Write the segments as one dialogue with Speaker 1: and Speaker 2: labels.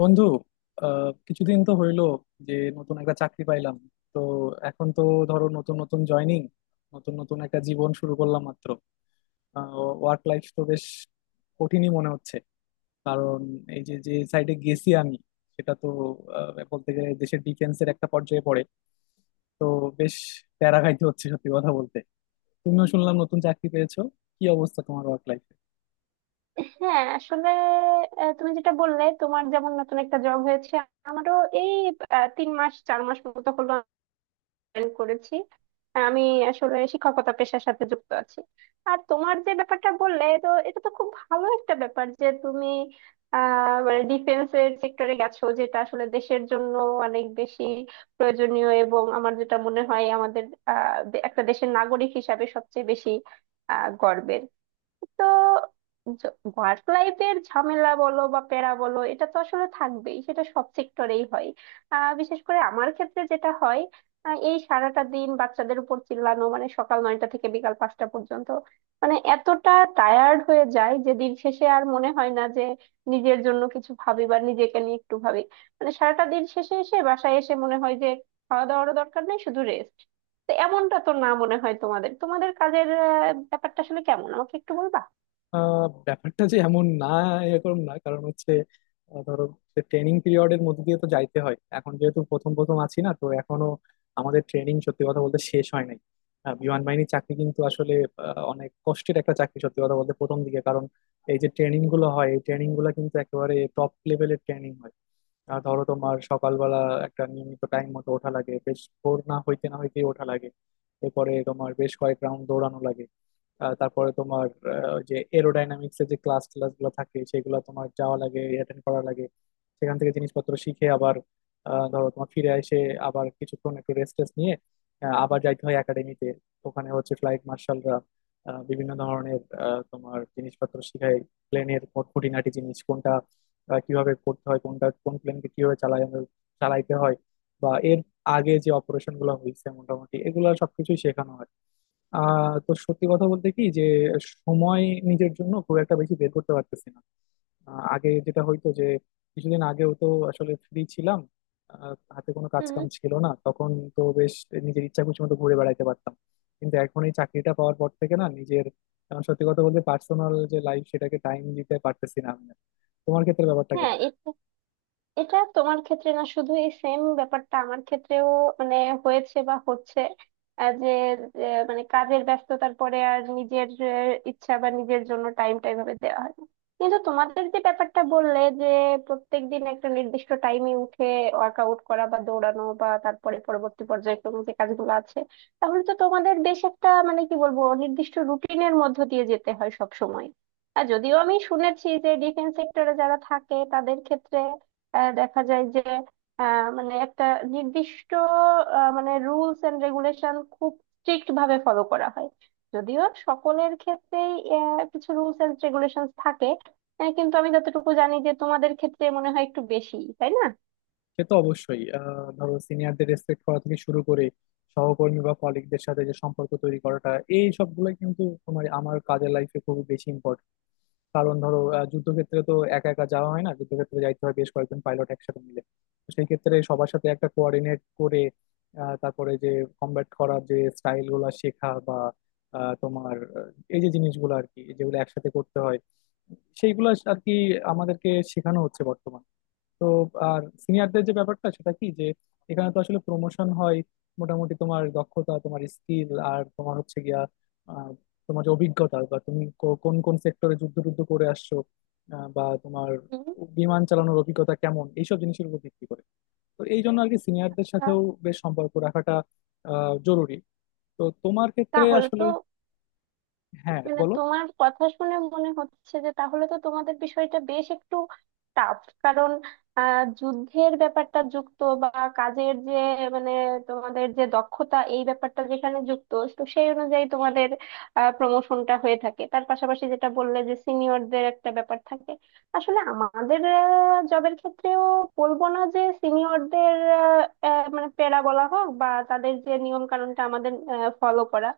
Speaker 1: বন্ধু, কিছুদিন তো হইলো যে নতুন একটা চাকরি পাইলাম। তো এখন তো ধরো নতুন নতুন জয়নিং, নতুন নতুন একটা জীবন শুরু করলাম মাত্র। ওয়ার্ক লাইফ তো বেশ কঠিনই মনে হচ্ছে, কারণ এই যে যে সাইডে গেছি আমি, সেটা তো বলতে গেলে দেশের ডিফেন্সের একটা পর্যায়ে পড়ে। তো বেশ প্যারা খাইতে হচ্ছে সত্যি কথা বলতে। তুমিও শুনলাম নতুন চাকরি পেয়েছো, কি অবস্থা তোমার ওয়ার্ক লাইফ?
Speaker 2: হ্যাঁ আসলে তুমি যেটা বললে তোমার যেমন নতুন একটা জব হয়েছে, আমারও এই 3 মাস 4 মাস মতো হলো জয়েন করেছি। আমি আসলে শিক্ষকতা পেশার সাথে যুক্ত আছি। আর তোমার যে ব্যাপারটা বললে তো এটা তো খুব ভালো একটা ব্যাপার যে তুমি মানে ডিফেন্সের সেক্টরে গেছো, যেটা আসলে দেশের জন্য অনেক বেশি প্রয়োজনীয়। এবং আমার যেটা মনে হয় আমাদের একটা দেশের নাগরিক হিসাবে সবচেয়ে বেশি গর্বের। তো ওয়ার্ক লাইফের ঝামেলা বলো বা প্যারা বলো এটা তো আসলে থাকবেই, সেটা সব সেক্টরেই হয়। বিশেষ করে আমার ক্ষেত্রে যেটা হয় এই সারাটা দিন বাচ্চাদের উপর চিল্লানো, মানে সকাল 9টা থেকে বিকাল 5টা পর্যন্ত, মানে এতটা টায়ার্ড হয়ে যায় যে দিন শেষে আর মনে হয় না যে নিজের জন্য কিছু ভাবি বা নিজেকে নিয়ে একটু ভাবি। মানে সারাটা দিন শেষে এসে বাসায় এসে মনে হয় যে খাওয়া দাওয়ারও দরকার নেই, শুধু রেস্ট। তো এমনটা তো না মনে হয় তোমাদের তোমাদের কাজের ব্যাপারটা আসলে কেমন, আমাকে একটু বলবা?
Speaker 1: ব্যাপারটা যে এমন না, এরকম না। কারণ হচ্ছে ধরো ট্রেনিং পিরিয়ডের মধ্যে দিয়ে তো যাইতে হয়, এখন যেহেতু প্রথম প্রথম আছি না, তো এখনো আমাদের ট্রেনিং সত্যি কথা বলতে শেষ হয় নাই। বিমান বাহিনীর চাকরি কিন্তু আসলে অনেক কষ্টের একটা চাকরি সত্যি কথা বলতে প্রথম দিকে। কারণ এই যে ট্রেনিং গুলো হয়, এই ট্রেনিং গুলো কিন্তু একেবারে টপ লেভেলের ট্রেনিং হয়। আর ধরো তোমার সকালবেলা একটা নিয়মিত টাইম মতো ওঠা লাগে, বেশ ভোর না হইতেই ওঠা লাগে। এরপরে তোমার বেশ কয়েক রাউন্ড দৌড়ানো লাগে। তারপরে তোমার ওই যে এরোডাইনামিক্স এর যে ক্লাস ক্লাস গুলো থাকে, সেগুলো তোমার যাওয়া লাগে, অ্যাটেন্ড করা লাগে। সেখান থেকে জিনিসপত্র শিখে আবার ধরো তোমার ফিরে এসে আবার কিছুক্ষণ একটু রেস্ট টেস্ট নিয়ে আবার যাইতে হয় একাডেমিতে। ওখানে হচ্ছে ফ্লাইট মার্শালরা বিভিন্ন ধরনের তোমার জিনিসপত্র শিখায়, প্লেনের খুঁটিনাটি জিনিস কোনটা কিভাবে করতে হয়, কোনটা কোন প্লেনকে কিভাবে চালাই আমরা, চালাইতে হয়, বা এর আগে যে অপারেশন গুলো হয়েছে মোটামুটি এগুলো সবকিছুই শেখানো হয়। তো সত্যি কথা বলতে কি, যে সময় নিজের জন্য খুব একটা বেশি বের করতে পারতেছি না। আগে যেটা হইতো যে কিছুদিন আগেও তো আসলে ফ্রি ছিলাম, হাতে কোনো কাজ
Speaker 2: হুম।
Speaker 1: কাম ছিল না তখন। তো বেশ নিজের ইচ্ছা খুশি মতো ঘুরে বেড়াইতে পারতাম, কিন্তু এখন এই চাকরিটা পাওয়ার পর থেকে না নিজের সত্যি কথা বলতে পার্সোনাল যে লাইফ, সেটাকে টাইম দিতে পারতেছি না আমি আর। তোমার ক্ষেত্রে ব্যাপারটা
Speaker 2: হ্যাঁ,
Speaker 1: কেমন?
Speaker 2: এটা এটা তোমার ক্ষেত্রে না শুধু, এই সেম ব্যাপারটা আমার ক্ষেত্রেও মানে হয়েছে বা হচ্ছে। আহ, যে যে মানে কাজের ব্যস্ততার পরে আর নিজের ইচ্ছা বা নিজের জন্য টাইমটা এভাবে দেওয়া হয় না। কিন্তু তোমাদের যে ব্যাপারটা বললে যে প্রত্যেক দিন একটা নির্দিষ্ট টাইমে উঠে ওয়ার্কআউট করা বা দৌড়ানো বা তারপরে পরবর্তী পর্যায়ক্রমে যে কাজগুলো আছে, তাহলে তো তোমাদের বেশ একটা মানে কি বলবো নির্দিষ্ট রুটিনের মধ্য দিয়ে যেতে হয় সব সময়। আর যদিও আমি শুনেছি যে ডিফেন্স সেক্টরে যারা থাকে তাদের ক্ষেত্রে দেখা যায় যে মানে একটা নির্দিষ্ট মানে রুলস এন্ড রেগুলেশন খুব স্ট্রিক্ট ভাবে ফলো করা হয়। যদিও সকলের ক্ষেত্রেই কিছু রুলস এন্ড রেগুলেশন থাকে, কিন্তু আমি যতটুকু জানি যে তোমাদের ক্ষেত্রে মনে হয় একটু বেশি, তাই না?
Speaker 1: সে তো অবশ্যই, ধরো সিনিয়রদের রেসপেক্ট করা থেকে শুরু করে সহকর্মী বা কলিগদের সাথে যে সম্পর্ক তৈরি করাটা, এই সবগুলো কিন্তু তোমার আমার কাজের লাইফে খুবই বেশি ইম্পর্টেন্ট। কারণ ধরো যুদ্ধক্ষেত্রে তো একা একা যাওয়া হয় না, যুদ্ধক্ষেত্রে যাইতে হয় বেশ কয়েকজন পাইলট একসাথে মিলে। তো সেই ক্ষেত্রে সবার সাথে একটা কোঅর্ডিনেট করে তারপরে যে কমব্যাট করার যে স্টাইল গুলা শেখা বা এই যে জিনিসগুলো আর কি, যেগুলো একসাথে করতে হয়, সেইগুলো আর কি আমাদেরকে শেখানো হচ্ছে বর্তমানে। তো আর সিনিয়রদের যে ব্যাপারটা, সেটা কি যে এখানে তো আসলে প্রমোশন হয় মোটামুটি তোমার দক্ষতা, তোমার স্কিল, আর তোমার হচ্ছে গিয়া আহ, তোমার যে অভিজ্ঞতা, বা তুমি কোন কোন সেক্টরে যুদ্ধ টুদ্ধ করে আসছো, বা তোমার
Speaker 2: হুম,
Speaker 1: বিমান চালানোর অভিজ্ঞতা কেমন, এইসব জিনিসের উপর ভিত্তি করে। তো এই জন্য আর কি সিনিয়রদের
Speaker 2: আহ,
Speaker 1: সাথেও বেশ সম্পর্ক রাখাটা জরুরি। তো তোমার ক্ষেত্রে
Speaker 2: তাহলে
Speaker 1: আসলে
Speaker 2: তো
Speaker 1: হ্যাঁ,
Speaker 2: মানে
Speaker 1: বলো।
Speaker 2: তোমার কথা শুনে মনে হচ্ছে যে তাহলে তো তোমাদের বিষয়টা বেশ একটু টাফ, কারণ যুদ্ধের ব্যাপারটা যুক্ত বা কাজের যে মানে তোমাদের যে দক্ষতা এই ব্যাপারটা যেখানে যুক্ত, তো সেই অনুযায়ী তোমাদের প্রমোশনটা হয়ে থাকে, তার পাশাপাশি যেটা বললে যে সিনিয়রদের একটা ব্যাপার থাকে। আসলে আমাদের জবের ক্ষেত্রেও বলবো না যে সিনিয়রদের মানে প্যারা বলা হোক বা তাদের যে নিয়ম কানুনটা আমাদের ফলো করা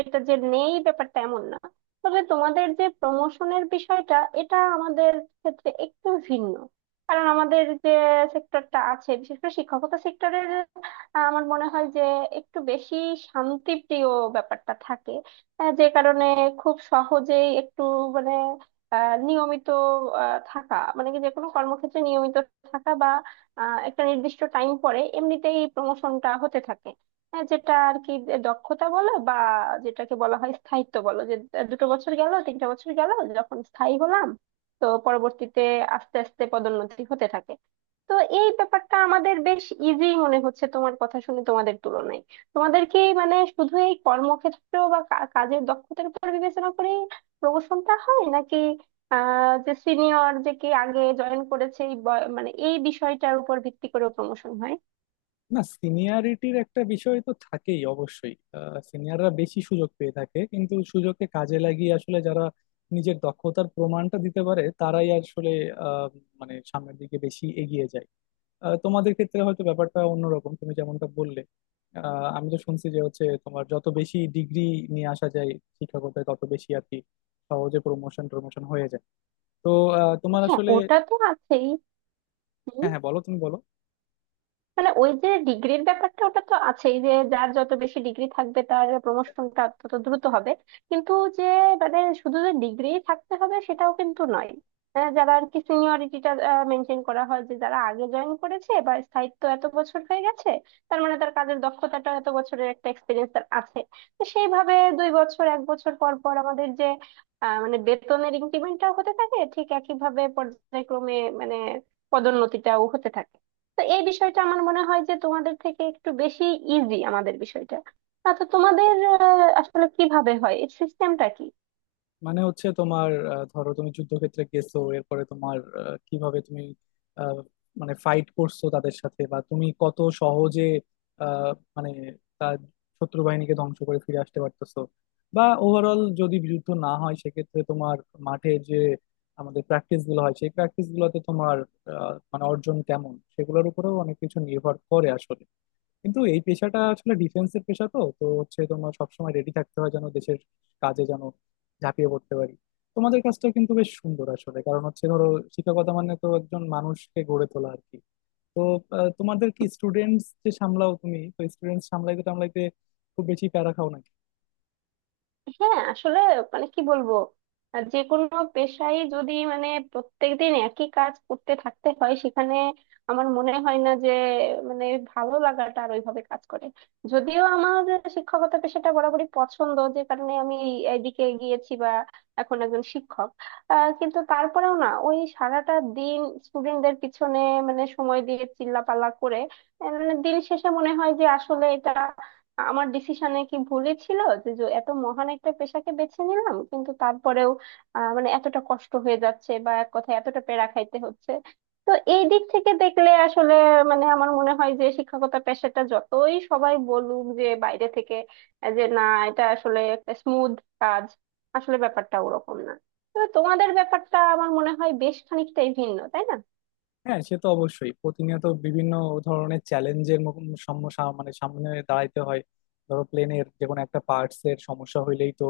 Speaker 2: এটা যে নেই, ব্যাপারটা এমন না। তবে তোমাদের যে প্রমোশনের বিষয়টা এটা আমাদের ক্ষেত্রে একটু ভিন্ন। কারণ আমাদের যে সেক্টরটা আছে বিশেষ করে শিক্ষকতা সেক্টরের আমার মনে হয় যে একটু বেশি শান্তিপ্রিয় ব্যাপারটা থাকে, যে কারণে খুব সহজেই একটু মানে নিয়মিত থাকা মানে কি যে কোনো কর্মক্ষেত্রে নিয়মিত থাকা বা একটা নির্দিষ্ট টাইম পরে এমনিতেই প্রমোশনটা হতে থাকে। হ্যাঁ, যেটা আর কি দক্ষতা বলো বা যেটাকে বলা হয় স্থায়িত্ব বলো, যে 2 বছর গেল 3 বছর গেল যখন স্থায়ী হলাম, তো পরবর্তীতে আস্তে আস্তে পদোন্নতি হতে থাকে। তো এই ব্যাপারটা আমাদের বেশ ইজি মনে হচ্ছে তোমার কথা শুনে তোমাদের তুলনায়। তোমাদের কি মানে শুধু এই কর্মক্ষেত্র বা কাজের দক্ষতার উপর বিবেচনা করে প্রমোশনটা হয় নাকি যে সিনিয়র যে কে আগে জয়েন করেছে এই মানে এই বিষয়টার উপর ভিত্তি করেও প্রমোশন হয়?
Speaker 1: না, সিনিয়রিটির একটা বিষয় তো থাকেই অবশ্যই। সিনিয়ররা বেশি সুযোগ পেয়ে থাকে, কিন্তু সুযোগকে কাজে লাগিয়ে আসলে যারা নিজের দক্ষতার প্রমাণটা দিতে পারে, তারাই আসলে আহ, মানে সামনের দিকে বেশি এগিয়ে যায়। তোমাদের ক্ষেত্রে হয়তো ব্যাপারটা অন্যরকম, তুমি যেমনটা বললে আমি তো শুনছি যে হচ্ছে তোমার যত বেশি ডিগ্রি নিয়ে আসা যায় শিক্ষকতায়, তত বেশি আর কি সহজে প্রমোশন প্রমোশন হয়ে যায়। তো তোমার
Speaker 2: হ্যাঁ
Speaker 1: আসলে
Speaker 2: ওটা তো আছেই।
Speaker 1: হ্যাঁ হ্যাঁ, বলো, তুমি বলো।
Speaker 2: মানে ওই যে ডিগ্রির ব্যাপারটা ওটা তো আছেই যে যার যত বেশি ডিগ্রি থাকবে তার প্রমোশনটা তত দ্রুত হবে। কিন্তু যে মানে শুধু যে ডিগ্রি থাকতে হবে সেটাও কিন্তু নয়। যারা আর কি সিনিয়রিটিটা মেনটেন করা হয় যে যারা আগে জয়েন করেছে বা স্থায়িত্ব এত বছর হয়ে গেছে, তার মানে তার কাজের দক্ষতাটা এত বছরের একটা এক্সপিরিয়েন্স তার আছে। তো সেইভাবে 2 বছর 1 বছর পর পর আমাদের যে মানে বেতনের ইনক্রিমেন্টটাও হতে থাকে ঠিক একইভাবে পর্যায়ক্রমে, মানে পদোন্নতিটাও হতে থাকে। তো এই বিষয়টা আমার মনে হয় যে তোমাদের থেকে একটু বেশি ইজি আমাদের বিষয়টা। আচ্ছা তোমাদের আসলে কিভাবে হয় এর সিস্টেমটা কি?
Speaker 1: মানে হচ্ছে তোমার ধরো তুমি যুদ্ধক্ষেত্রে গেছো, এরপরে তোমার কিভাবে তুমি আহ, মানে ফাইট করছো তাদের সাথে, বা তুমি কত সহজে আহ, মানে তার শত্রু বাহিনীকে ধ্বংস করে ফিরে আসতে পারতেছো, বা ওভারঅল যদি যুদ্ধ না হয় সেক্ষেত্রে তোমার মাঠে যে আমাদের প্র্যাকটিস গুলো হয়, সেই প্র্যাকটিস গুলোতে তোমার মানে অর্জন কেমন, সেগুলোর উপরেও অনেক কিছু নির্ভর করে আসলে। কিন্তু এই পেশাটা আসলে ডিফেন্সের পেশা, তো তো হচ্ছে তোমার সবসময় রেডি থাকতে হয় যেন দেশের কাজে যেন ঝাঁপিয়ে পড়তে পারি। তোমাদের কাজটা কিন্তু বেশ সুন্দর আসলে, কারণ হচ্ছে ধরো শিক্ষকতা মানে তো একজন মানুষকে গড়ে তোলা আর কি। তো তোমাদের কি স্টুডেন্টস যে সামলাও, তুমি তো স্টুডেন্টস সামলাইতে টামলাইতে খুব বেশি প্যারা খাও না?
Speaker 2: হ্যাঁ আসলে মানে কি বলবো যে কোনো পেশাই যদি মানে প্রত্যেকদিন একই কাজ করতে থাকতে হয় সেখানে আমার মনে হয় না যে মানে ভালো লাগাটা আর ওইভাবে কাজ করে। যদিও আমার শিক্ষকতা পেশাটা বরাবরই পছন্দ, যে কারণে আমি এইদিকে গিয়েছি বা এখন একজন শিক্ষক। কিন্তু তারপরেও না, ওই সারাটা দিন স্টুডেন্টদের পিছনে মানে সময় দিয়ে চিল্লাপাল্লা করে মানে দিন শেষে মনে হয় যে আসলে এটা আমার ডিসিশনে কি ভুলই ছিল, যে যে এত মহান একটা পেশাকে বেছে নিলাম কিন্তু তারপরেও মানে এতটা কষ্ট হয়ে যাচ্ছে বা এক কথায় এতটা পেরা খাইতে হচ্ছে। তো এই দিক থেকে দেখলে আসলে মানে আমার মনে হয় যে শিক্ষকতা পেশাটা যতই সবাই বলুক যে বাইরে থেকে যে না এটা আসলে একটা স্মুথ কাজ, আসলে ব্যাপারটা ওরকম না। তবে তোমাদের ব্যাপারটা আমার মনে হয় বেশ খানিকটাই ভিন্ন, তাই না?
Speaker 1: হ্যাঁ, সে তো অবশ্যই প্রতিনিয়ত বিভিন্ন ধরনের চ্যালেঞ্জের মানে সামনে দাঁড়াইতে হয়। ধরো প্লেনের যে কোনো একটা পার্টস এর সমস্যা হইলেই তো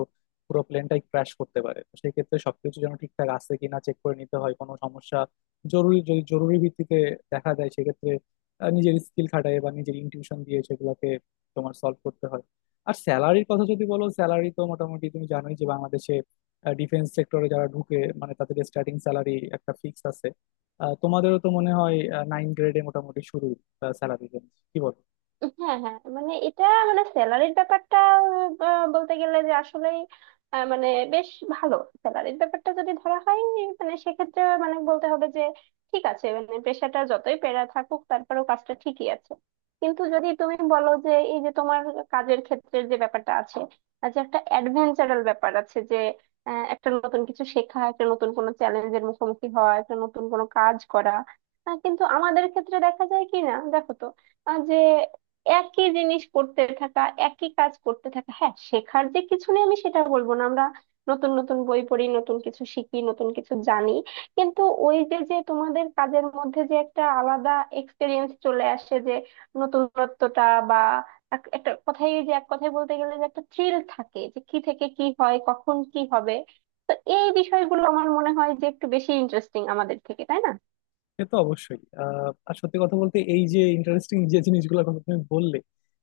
Speaker 1: পুরো প্লেনটাই ক্র্যাশ করতে পারে। তো সেই ক্ষেত্রে সবকিছু যেন ঠিকঠাক আছে কিনা চেক করে নিতে হয়, কোনো সমস্যা জরুরি, যদি জরুরি ভিত্তিতে দেখা যায় সেক্ষেত্রে নিজের স্কিল খাটায় বা নিজের ইনটিউশন দিয়ে সেগুলোকে তোমার সলভ করতে হয়। আর স্যালারির কথা যদি বলো, স্যালারি তো মোটামুটি তুমি জানোই যে বাংলাদেশে ডিফেন্স সেক্টরে যারা ঢুকে মানে তাদের স্টার্টিং স্যালারি একটা ফিক্স আছে। তোমাদেরও তো মনে হয় নাইন গ্রেডে মোটামুটি শুরু, স্যালারি রেঞ্জ কি বল?
Speaker 2: হ্যাঁ হ্যাঁ মানে এটা মানে স্যালারির ব্যাপারটা বলতে গেলে যে আসলেই মানে বেশ ভালো স্যালারির ব্যাপারটা যদি ধরা হয় মানে সেক্ষেত্রে মানে বলতে হবে যে ঠিক আছে, মানে পেশাটা যতই প্যারা থাকুক তারপরেও কাজটা ঠিকই আছে। কিন্তু যদি তুমি বলো যে এই যে তোমার কাজের ক্ষেত্রে যে ব্যাপারটা আছে আর যে একটা অ্যাডভেঞ্চারাল ব্যাপার আছে যে একটা নতুন কিছু শেখা একটা নতুন কোনো চ্যালেঞ্জের মুখোমুখি হওয়া একটা নতুন কোনো কাজ করা, কিন্তু আমাদের ক্ষেত্রে দেখা যায় কি না দেখো তো, যে একই জিনিস করতে থাকা একই কাজ করতে থাকা। হ্যাঁ শেখার যে কিছু নেই আমি সেটা বলবো না, আমরা নতুন নতুন বই পড়ি নতুন কিছু শিখি নতুন কিছু জানি কিন্তু ওই যে যে তোমাদের কাজের মধ্যে যে একটা আলাদা এক্সপিরিয়েন্স চলে আসে যে নতুনত্বটা বা একটা কথাই যে এক কথায় বলতে গেলে যে একটা থ্রিল থাকে যে কি থেকে কি হয় কখন কি হবে, এই বিষয়গুলো আমার মনে হয় যে একটু বেশি ইন্টারেস্টিং আমাদের থেকে, তাই না?
Speaker 1: সে তো অবশ্যই আর সত্যি কথা বলতে এই যে ইন্টারেস্টিং যে জিনিসগুলোর কথা তুমি বললে,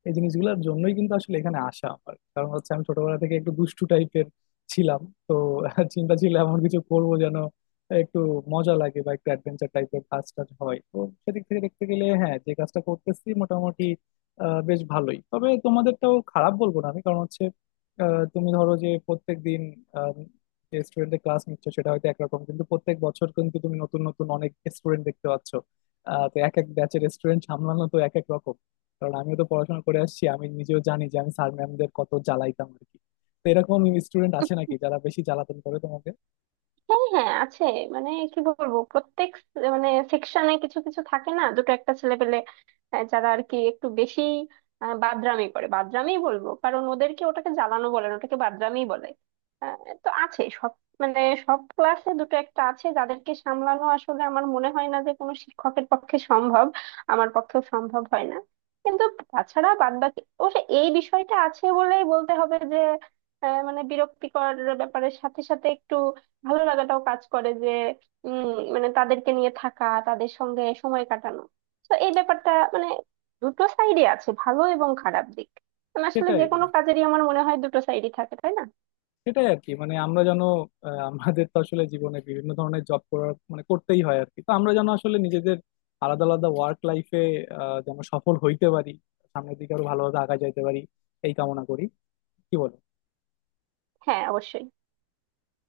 Speaker 1: এই জিনিসগুলোর জন্যই কিন্তু আসলে এখানে আসা আমার। কারণ হচ্ছে আমি ছোটবেলা থেকে একটু দুষ্টু টাইপের ছিলাম। তো চিন্তা ছিল এমন কিছু করবো যেন একটু মজা লাগে বা একটু অ্যাডভেঞ্চার টাইপের কাজ টাজ হয়। তো সেদিক থেকে দেখতে গেলে হ্যাঁ, যে কাজটা করতেছি মোটামুটি বেশ ভালোই। তবে তোমাদেরটাও খারাপ বলবো না আমি, কারণ হচ্ছে তুমি ধরো যে প্রত্যেকদিন স্টুডেন্টের ক্লাস নিচ্ছ সেটা হয়তো একরকম, কিন্তু প্রত্যেক বছর কিন্তু তুমি নতুন নতুন অনেক স্টুডেন্ট দেখতে পাচ্ছ। তো এক এক ব্যাচের স্টুডেন্ট সামলানো তো এক এক রকম। কারণ আমিও তো পড়াশোনা করে আসছি, আমি নিজেও জানি যে আমি স্যার ম্যামদের কত জ্বালাইতাম আর কি। তো এরকম স্টুডেন্ট আছে নাকি যারা বেশি জ্বালাতন করে তোমাকে?
Speaker 2: হ্যাঁ হ্যাঁ আছে। মানে কি বলবো প্রত্যেক মানে সেকশনে কিছু কিছু থাকে না দুটো একটা ছেলে পেলে যারা আর কি একটু বেশি বাদরামি করে। বাদরামি বলবো কারণ ওদেরকে ওটাকে জ্বালানো বলে না, ওটাকে বাদরামি বলে। আহ, তো আছে সব মানে সব ক্লাসে দুটো একটা আছে যাদেরকে সামলানো আসলে আমার মনে হয় না যে কোনো শিক্ষকের পক্ষে সম্ভব, আমার পক্ষেও সম্ভব হয় না। কিন্তু তাছাড়া বাদ বাকি অবশ্য এই বিষয়টা আছে বলেই বলতে হবে যে মানে বিরক্তিকর ব্যাপারের সাথে সাথে একটু ভালো লাগাটাও কাজ করে যে উম মানে তাদেরকে নিয়ে থাকা তাদের সঙ্গে সময় কাটানো। তো এই ব্যাপারটা মানে দুটো সাইডে আছে ভালো এবং খারাপ দিক। মানে আসলে
Speaker 1: সেটাই,
Speaker 2: যে কোনো কাজেরই আমার মনে হয় দুটো সাইডই থাকে, তাই না?
Speaker 1: সেটাই আর কি। মানে আমরা যেন আমাদের তো আসলে জীবনে বিভিন্ন ধরনের জব করার মানে করতেই হয় আর কি। তো আমরা যেন আসলে নিজেদের আলাদা আলাদা ওয়ার্ক লাইফে যেন সফল হইতে পারি, সামনের দিকে আরো ভালোভাবে আগা যাইতে পারি, এই কামনা করি। কি বলো?
Speaker 2: হ্যাঁ অবশ্যই।